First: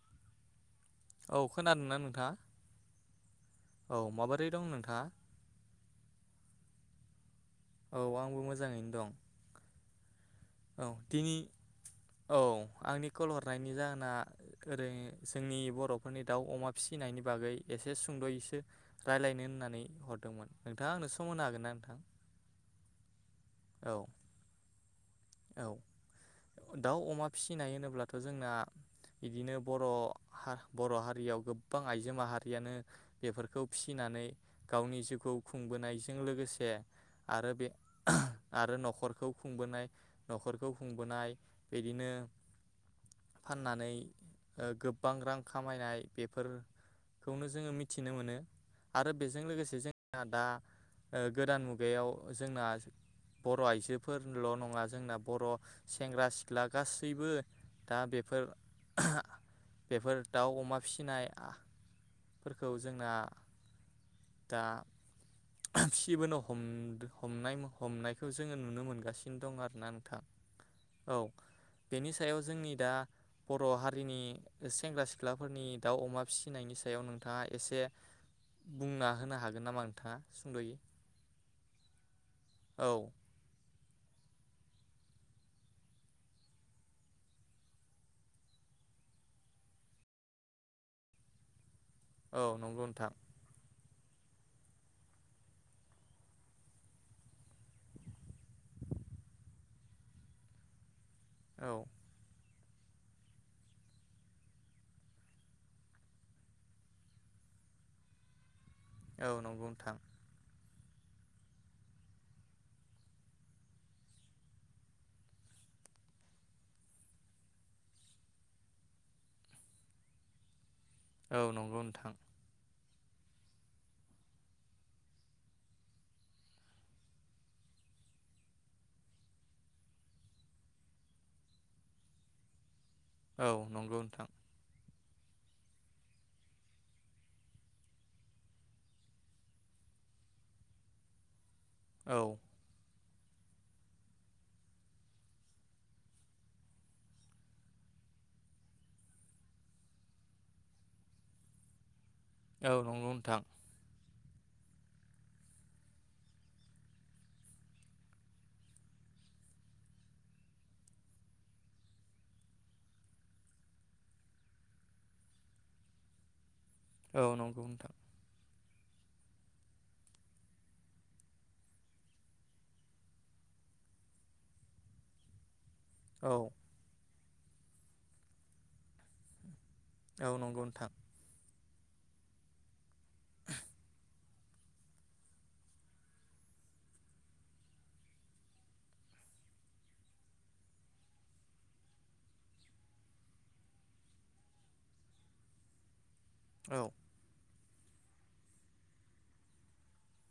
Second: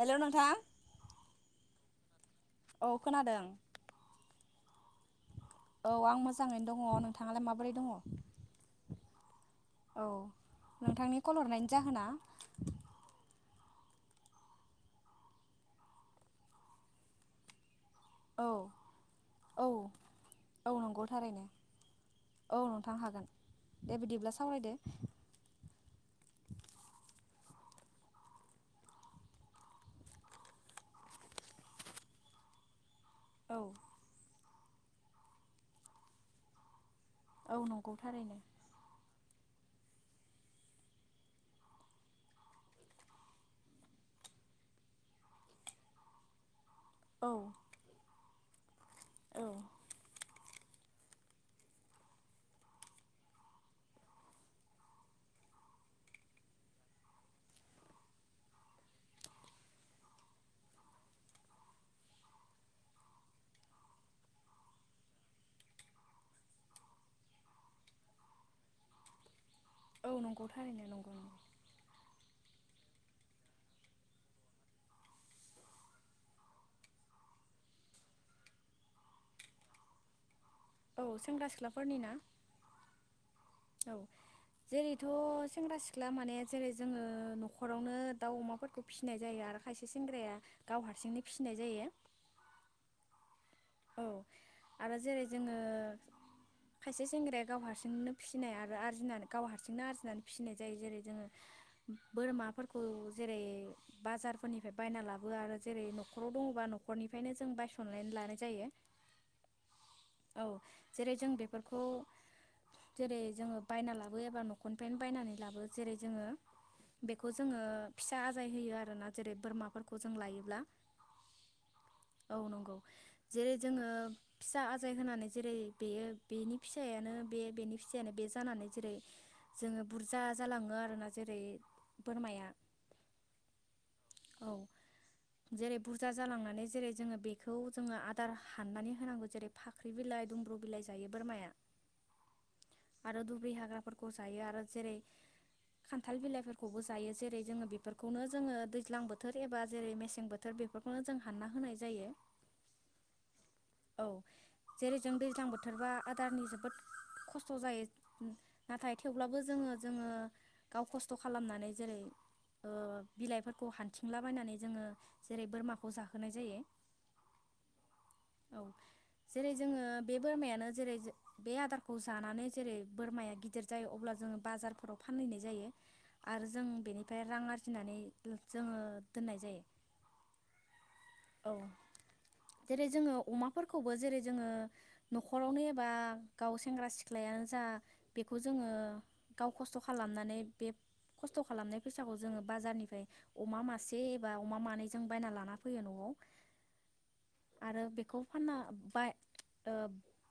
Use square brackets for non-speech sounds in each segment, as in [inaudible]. Hello नोंथां औ खोनादोंना नोंथाङा औ खोनादों औ माबोरै दं नोंथाङा औ आं मोजाङैनो दङ नोंथां औ आंबो मोजाङैनो दं औ औ नोंथांनि कल दिनै हरनायनि जाहोना औ आंनि कल हरनाय हरनायनि जाहोना ओरै जोंनि बर'फोरनि दाउ अमा फिसिनायनि बागै एसे औ सुंद'यैसो रायलाययनो होननानै औ हरदोंमोन औ नोंथाङा नंगौ आंनो सम होनो थारैनो हागोन ना नोंथां औ नोंथां हागोन दे औ बिदिब्ला सावरायदो औ दाउ अमा फिसिनाय होनोब्लाथ' जोंना बिदिनो बर' बर' हारियाव गोबां आइजो माहारियानो औ बेफोरखौ फिसिनानै गावनि जिउखौ खुंबोनायजों लोगोसे आरो औ बे नंगौ थारैनो आरो न'खरखौ खुंबोनाय न'खरखौ खुंबोनाय बिदिनो फाननानै ओ गोबां रां खामायनाय बेफोर औ खौनो जोङो मिथिनो मोनो आरो बेजों औ लोगोसे जोंना दा ओ गोदान मुगायाव जोंना बर' आइजोफोरल' नङा जोंना बर' सेंग्रा सिख्ला गासैबो दा बेफोर बेफोर दाउ अमा फिसिनाय आ फोरखौ जोंना दा सिबोनो हम हनाय हमनायखौ जोङो नुनो मोनगासिनो दं आरो औ नोंथां नंगौ थारैनो नंगौ औ नंगौ बेनि सायाव जोंनि दा बर' हारिनि सेंग्रा सिख्लाफोरनि दाउ अमा फिसिनायनि सायाव नोंथाङा एसे बुंना होनो हागोन नामा नोंथाङा सुंद'यै औ सेंग्रा सिख्लाफोरनि ना औ औ जेरैथ' सेंग्रा सिख्ला माने जेरै जोङो न'खरावनो दाउ अमाफोरखौ फिसिनाय जायो आरो खायसे सेंग्राया गाव हारसिंनो फिसिनाय जायो औ नंगौ नंथां औ आरो जेरै जोङो खायसे सेंग्राया गाव हारसिंनो फिसिनाय आरो आरजिनानै गाव हारसिंनो आरजिनानै फिसिनाय जायो जेरै जो औ बोरमा फो खौ जेरै बाजारफोरनिफ्राय बायना लाबो आरो जेरै न'खराव दङबा न'खरनिफ्रायनो जों बायसननानै लानो जायो औ नंगौ नोंथां औ जेरै जों बेफोरखौ जेरै जोङो बायना लाबो एबा न'खरनिफ्रायनो बायनानै लाबो जेरै जोङो बेखौ जोङो फिसा आजाय होयो आरोना जेरै बोरमाफोरखौ जों लायोब्ला औ नंगौ नोंथां औ नंगौ जेरै जोङो फिसा आजाय होनानै जेरै बेयो बेनि फिसायानो बे बेनि फिसायानो बे जानानै जेरै जोङो बुरजा जालाङो आरोना जेरै बोरमाया औ नंगौ नोंथां औ जेरै बुरजा जालांनानै जेरै जोङो बेखौ जोङो आदार हाननानै होनांगौ जेरै फाख्रि बिलाइ दुंब्रु बिलाइ जायो बोरमाया औ आरो दुब्रि हाग्राफोरखौ जायो आरो जेरै खान्थाल बिलाइफोरखौबो जायो जेरै जोङो बेफोरखौनो जोङो दैज्लां बोथोर एबा जेरै मेसें बोथोर बेफोरखौनो जों हानना होनाय जायो औ नंगौ नोंथां औ जेरै जों दैज्लां बोथोरबा आदारनि जोबोद खस्थ' जायो नाथाय थेवब्लाबो जोङो जोङो गाव खस्थ' खालामनानै जेरै ओ बिलाइफोरखौ हान्थिंलाबायनानै जोङो जेरै बोरमाखौ जाहोनाय जायो औ नंगौ नोंथां औ जेरै जोङो बे बोरमायानो जेरै बे आदारखौ जानानै जेरै बोरमाया गिदिर जायो अब्ला जोङो बाजारफोराव फानहैनाय जायो औ आरो जों बेनि ओमफ्राय रां आरजिनानै जोङो दोननाय जायो औ नंगौ नोंथां औ जेरै जोङो अमाफोरखौबो जेरै जोङो न'खरावनो एबा गाव सेंग्रा सिख्लायानो जा बेखौ जोङो गाव खस्थ' खालामनानै बे खस्थ' खालामनाय फैसाखौ जोङो बाजारनिफ्राय अमा मासे एबा अमा मानै जों बायना लाना फैयो न'आव औ आरो बेखौ फानना ब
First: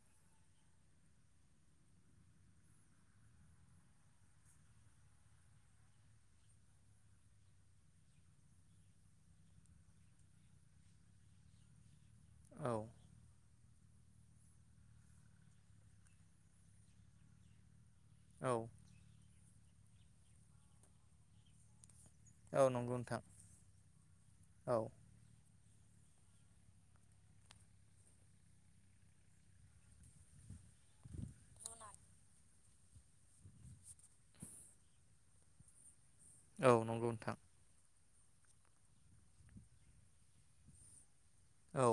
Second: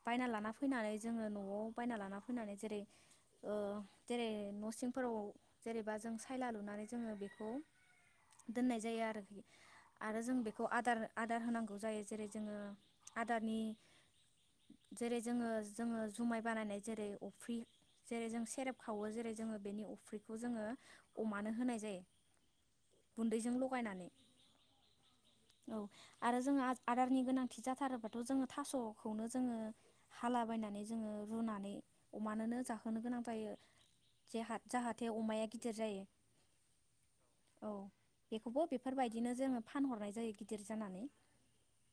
बायना लाना फैनानै जोङो न'आव बायना लाना फैनानै जेरै ओ जेरै न' सिंफोराव जेनेबा जों सायला लुनानै जोङो बेखौ दोननाय जायो आरोखि आरो जों बेखौ आदार आदार होनांगौ जायो जेरै जोङो औ आदारनि जेरै जोङो जोङो जुमाय बानायनाय जेरै अफ्रि जेरै जों औ सेरेब खावो जेरै जोङो बेनि अफ्रिखौ जोङो अमानो होनाय जायो औ नंगौ नोंथां गुन्दैजों लगायनानै औ औ आरो जोङो आदारनि गोनांथि जाथारोबाथ' जोङो थास'खौनो जोङो हालाबायनानै जोङो रुनानै अमानोनो जाहोनो गोनां जायो जे जाहाथे अमाया गिदिर जायो औ नंगौ नोंथां औ बेखौबो बेफोरबायदिनो जोङो फानहरनाय जायो गिदिर जानानै औ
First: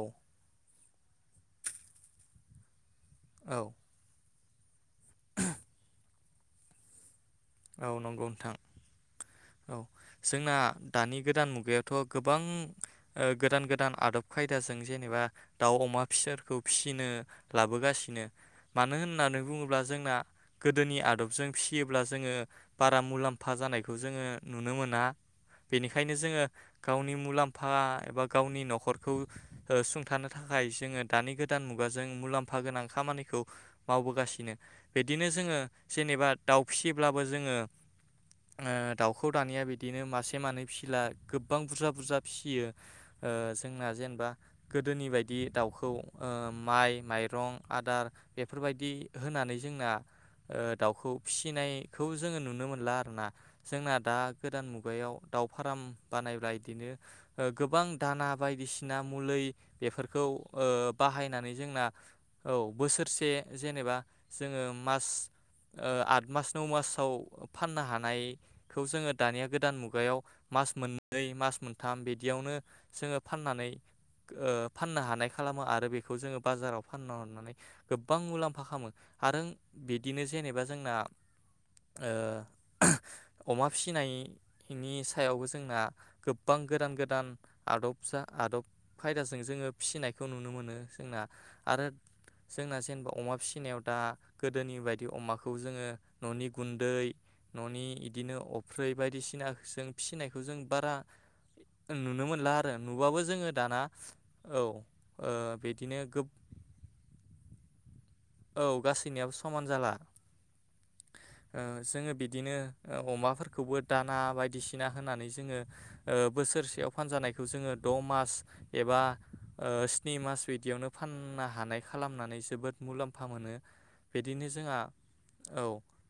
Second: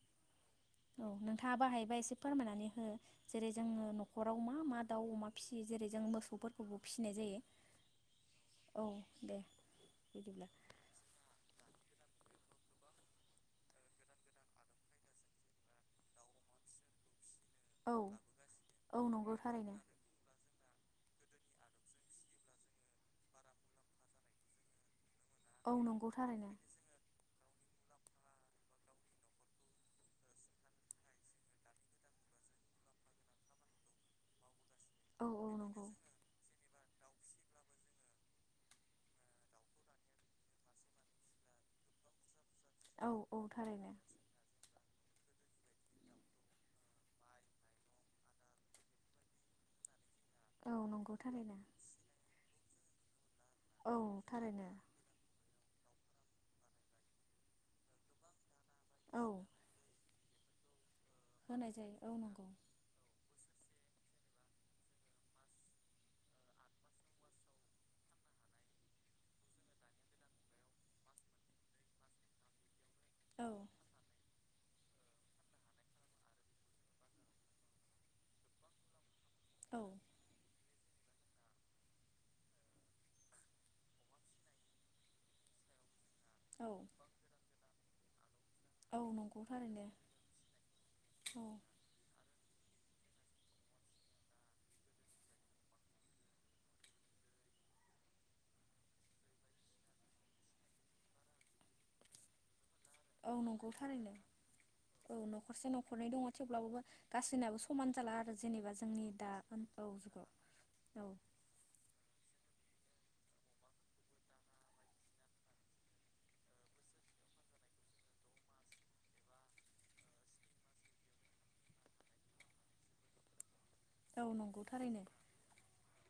औ नोंथाङाबो हायोबा एसे फोरमायनानै हो जेरै औ जोङो न'खर नखराव मा मा दाउ अमा फिसियो जेरै जोंङो मोसौफोरखौबो फिसिनाय जायो औ नंगौ नोंथां औ दे औ बिदिब्ला जोंना दानि गोदान मुगायाव थ' गोबां ओ गोदान गोदान आदब खायदाजों जेनेबा दाउ अमा फिसोरखौ फिसिनो औ लाबोगासिनो मानो औ नंगौ होननानै थारैनो बुङोब्ला जोंना गोदोनि आदबजों फिसियोब्ला जोङो बारा मुलाम्फा जानायखौ जोङो नुनो मोना औ नंगौ बेनिखायनो जोङो थारैनो गावनि मुलाम्फा फा एबा गावनि न'खरखौ ओ सुंथानो थाखाय जोङो दानि गोदान मुगाजों मुलाम्फा गोनां खामानिखौ मावबोगासिनो औ बिदिनो औ जोङो नंगौ जेनेबा दाउ फिसिब्ला बो जोङो ओ दाउखौ दानिया बिदिनो मासे मानै फिसिला गोबां बुरजा बुरजा फि फियो औ ओ औ जोंना थारैनो जेनेबा गोदोनि बायदि दाउखौ ओ माइ माइरं आदार बेफोरबायदि होनानै जोंना ओ औ दाउखौ नंगौ थारैनो फिसिनाय जोङो नुनो मोनला आरो ना जोंना औ दा गोदान थारैनो मुगायाव दाउ फार्म बानायब्ला बिदिनो गोबां दाना बायदि सिना औ मुलि बेफोर खौ ओ बाहायनानै होनाय जोंना जायो नंगौ औ बोसोरसे जेनेबा जोङो मास ओ आठ मास नौ मासाव फाननो हानायखौ जोङो दानिया गोदान मुगायाव मास मोननै मास मोनथाम बिदियावनो जोङो औ फाननानै ओ फाननो हानाय खालामो आरो बेखौ जोङो बाजाराव फाननो होननानै गोबां मुलाम्फा खालामो आरो औ बिदिनो जेनेबा जोंना ओ अमा फिसिनायनि सायावबो जोंना गोबबां औ गोदान गोदान आदब फिसा आदब औ खायदाजों नंगौ जोङो थारैनो फिसिनायखौ नुनो मोनो जोंना औ आरो जोंना जेनेबा अमा फिसिनायाव दा गोदोनि बायदि अमाखौ जोङो न'नि गुन्दै न'नि इदिनो अफ्रि बायदिसिना जों फिसिनायखौ जों बारा नुनो मोनला आरो नुबाबो औ जोङो नंगौ दाना थारैनो औ औ ओ न'खरसे बिदिनो न'खरनै गोब दङ थेवब्लाबो गासैनबो समान जाला आरो औ जेनेबा जोंनि दा गासैनियाबो समान औ जाला जुगाव औ ओ जोङो बिदिनो अमाफोरखौबो दाना बायदिसिना होनानै जोङो ओ बोसोरसेयाव फानजानायखौ जोङो द' मास एबा ओ स्नि ओ मास बिदियावनो फाननो हानाय खालामनानै जोबोद मुलाम फा मोनो औ बिदिनो नंगौ जोंहा थारैनो औ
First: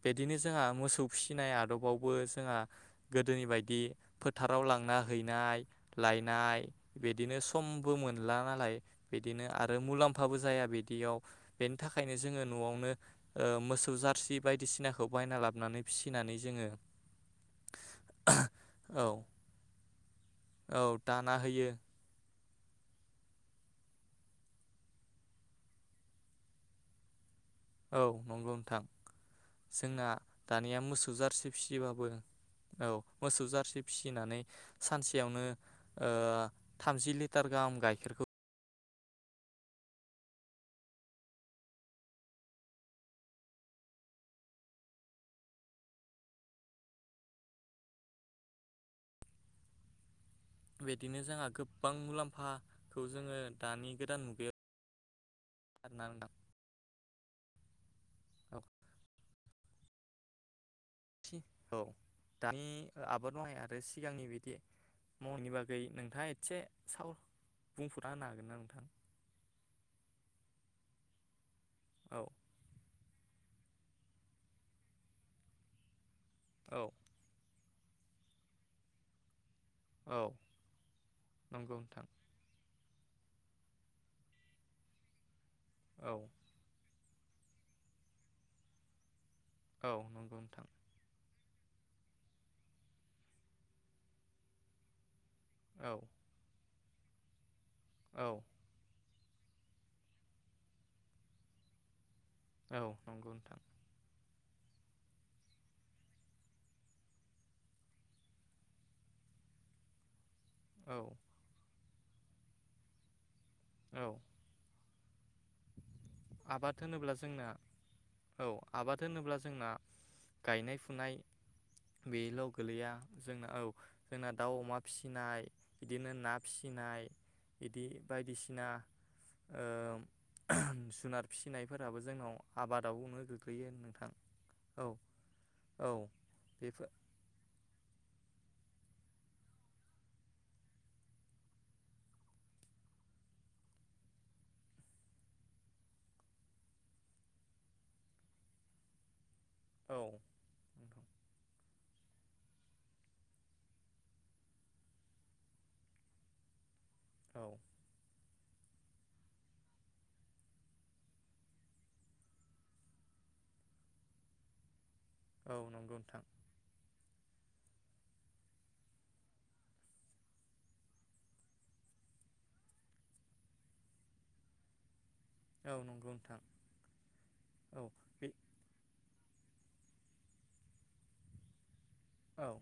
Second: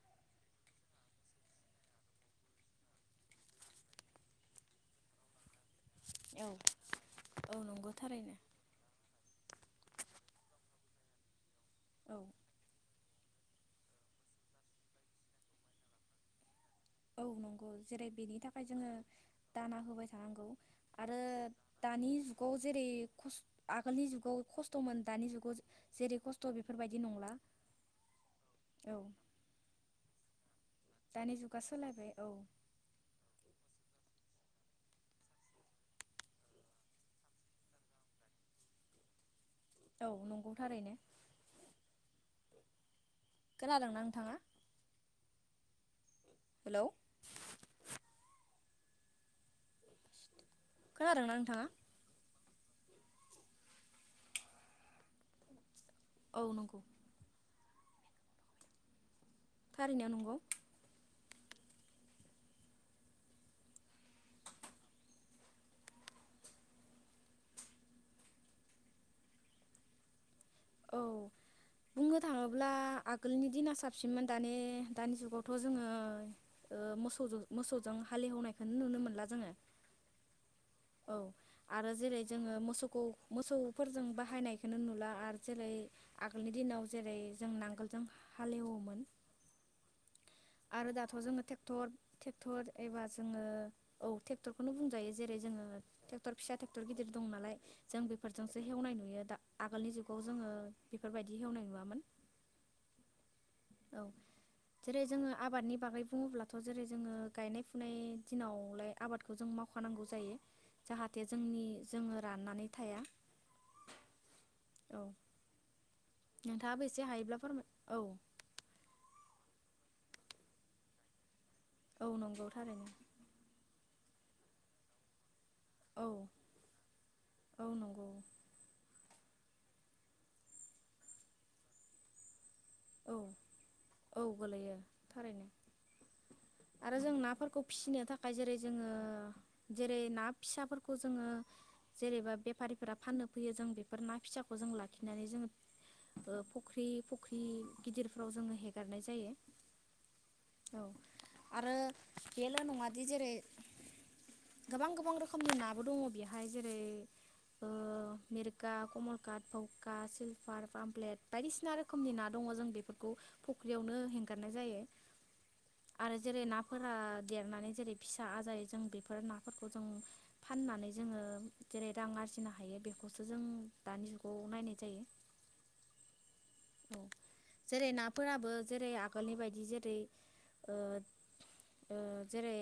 बिदिनो जोंहा मोसौ फिसिनाय आदबावबो जोंहा गोदोनि बायदि फोथाराव लांना हैनाय औ लायनाय बिदिनो औ नंगौ समबो थारैनो मोनला नालाय बिदिनो आरो मुलाम्फाबो जाया बिदियाव बेनि थाखायनो औ जोङो न'आवनो ओ मोसौ जारसि बायदिसिनाखौ बायना लाबोनानै फिसिनानै जोङो औ नंगौ जेरै बेनि थाखाय जोङो औ दाना होबाय थानांगौ औ आरो दाना होयो दानि जुग जुगाव जेरै खस आगोलनि जुगाव खस्थ'मोन दानि जुगाव जेरै खस्थ' बेफोरबायदि नंला औ नंगौ नोंथां औ जोंना दानिया मोसौ दानि जारसे जुगा फिसियोबाबो सोलायबाय औ मोसौ जारसि फिसिनानै सानसेयावनो ओ थामजि लिटार गाहाम गाइखेरखौ औ नंगौ थारैनो खोनादोंना नोंथाङा हेलौ बिदिनो खोनादोंना जोंहा नोंथाङा? गोबां मुलाम्फा खौ जोङो दानि गोदान मुगायाव आरोना औ नंगौ औ फारिनायाव नंगौ औ दानि आबाद मावनाय आरो सिगांनि बिदि मावनि बागै नोंथाङा एसे साव बुंफुना होनो हागोन ना नोंथां औ बुंनो औ थाङोब्ला आगोलनि दिना साबसिनमोन दानि दानि जुगावथ' जोङो ओ औ मोसौ जो मोसौजों हालेवनायखौ नुनो मोनला जोङो औ औ नंगौ आरो नोंथां जेरै जोङो मोसौ ज मोसौफोरजों बाहायनायखौ नुला आरो जेरै औ आगोलनि दिनाव जेरै जों नांगोलजों हालेवोमोन औ नंगौ नोंथां आरो दाथ' जोङो थेक्टर थेक्टर एबा जोङो औ थेक्टरखौनो बुंजायो जेरै ओ औ थेक्टर फिसा गिदिर दं नालाय जों औ बेफोरजोंसो हेवनाय नुयो दा आगोलनि जुगाव जोङो बेफोरबायदि हेवनाय नुवामोन औ नंगौ नोंथां औ जेरै जोङो आबादनि बागै बुङोब्लाथ' जेरै जोङो गायनाय फुनाय दिनावलाय आबादखौ जों मावखानांगौ जायो औ जाहाथे जोंनि जोङो राननानै थाया औ औ आबाद नोंथाङाबो एसे होनोब्ला हायोब्ला जोंना फोरमाय औ आबाद होनोब्ला जोंना गायनाय फुनाय औ बेल' नंगौ थारैनो गोलैया जोंना औ जोंना दाउ अमा फिसिनाय औ बिदिनो ना फिसिनाय औ इदि नंगौ बायदिसिना ओ जुनार फिसिनायफोराबो जोंनाव औ आबादावनो गोग्लैयो नोंथां औ गोलैयो औ थारैनो औ बेफोर य जेरै जोङो जेरै ना फिसाफोरखौ जोङो जेनेबा बेफारिफोरा फाननो फैयो जों बेफोर ना फिसाखौ जों लाखिनानै जोङो ओ फुख्रि फुख्रि गिदिरफ्राव जोङो हेगारनाय जायो औ औ आरो बेल' नङादि जेरै गोबां गोबां रोखोमनि नाबो दङ बेहाय जेरै औ आ म [unintelligible] फा कमलकाट भावखा सिलभार पामप्लेट बायदिसिना रोखोमनि ना दङ जों बेफोरखौ फुख्रियावनो हेंगारनाय जायो औ नंगौ आरो नोंथां जेरै नाफोरा देरनानै जेरै फिसा आजायो जों बेफोर नाफोरखौ जों फाननानै जोङो जेरै रां आरजिनो हायो बेखौसो जों दानि जुगाव नायनाय जायो औ नंगौ नोंथां औ औ जेरै बे नाफोराबो जेरै आगोलनि बायदि जेरै दिओ ओ औ जेरै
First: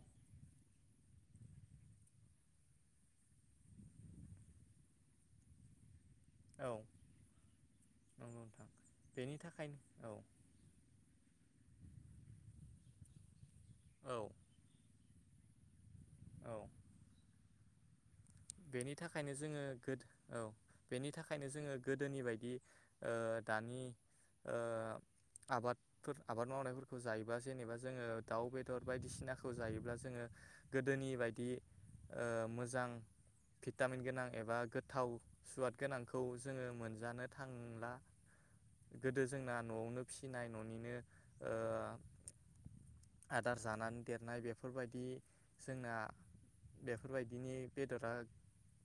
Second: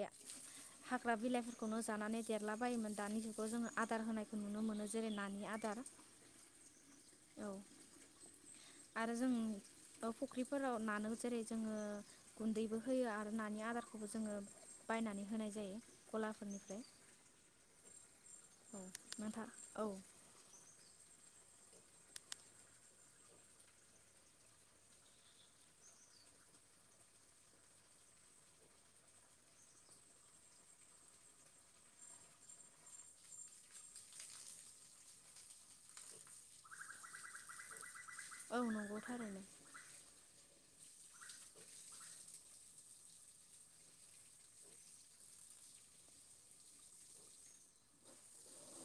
हाग्रा बिलाइफोरखौनो जानानै देरला बायोमोन दानि जुगाव जोङो आदार होनायखौ नुनो मोनो जेरै नानि आदार औ औ नंगौ नोंथां आरो बेनि जों थाखायनो फुख्रिफोराव नानो हो [unintelligible] जोङो गुन्दैबो होयो आरो नानि आदारखौबो औ जोङो बायनानै होनाय जायो औ औ गलाफोरनिफ्राय औ बेनि थाखायनो नोंथां जोङो औ गोद औ बेनि थाखाय बेनि थाखायनो जोङो गोदोनि बायदि दानि आबादफोर आबाद मावनायफोरखौ जायोबा जेनेबा जोङो दाउ बेदर बायदिसिनाखौ जायोब्ला जोङो गोदोनि बायदि मोजां भिटामिन गोनां एबा गोथाव सुवाद गोनांखौ जोङो मोनजानो थांला औ नंगौ गोदो थारैनो जोंना न'आवनो फिसिनाय न'निनो आदार जानानै देरनाय बेफोरबायदि जोंना बेफोरबायदिनि बेदरा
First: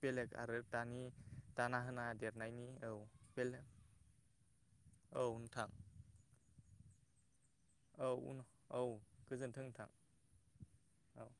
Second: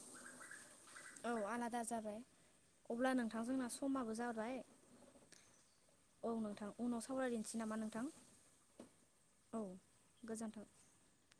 बेलेग आरो दानि औ दाना आलादा होना जाबाय देरनायनि औ अब्ला नोंथांजोंना बेलेग समाबो जाबाय औ नोंथां औ नोंथां उनाव सावरायदिनि औ उन औ औ गोजोन्थों नोंथां गोजोन्थों औ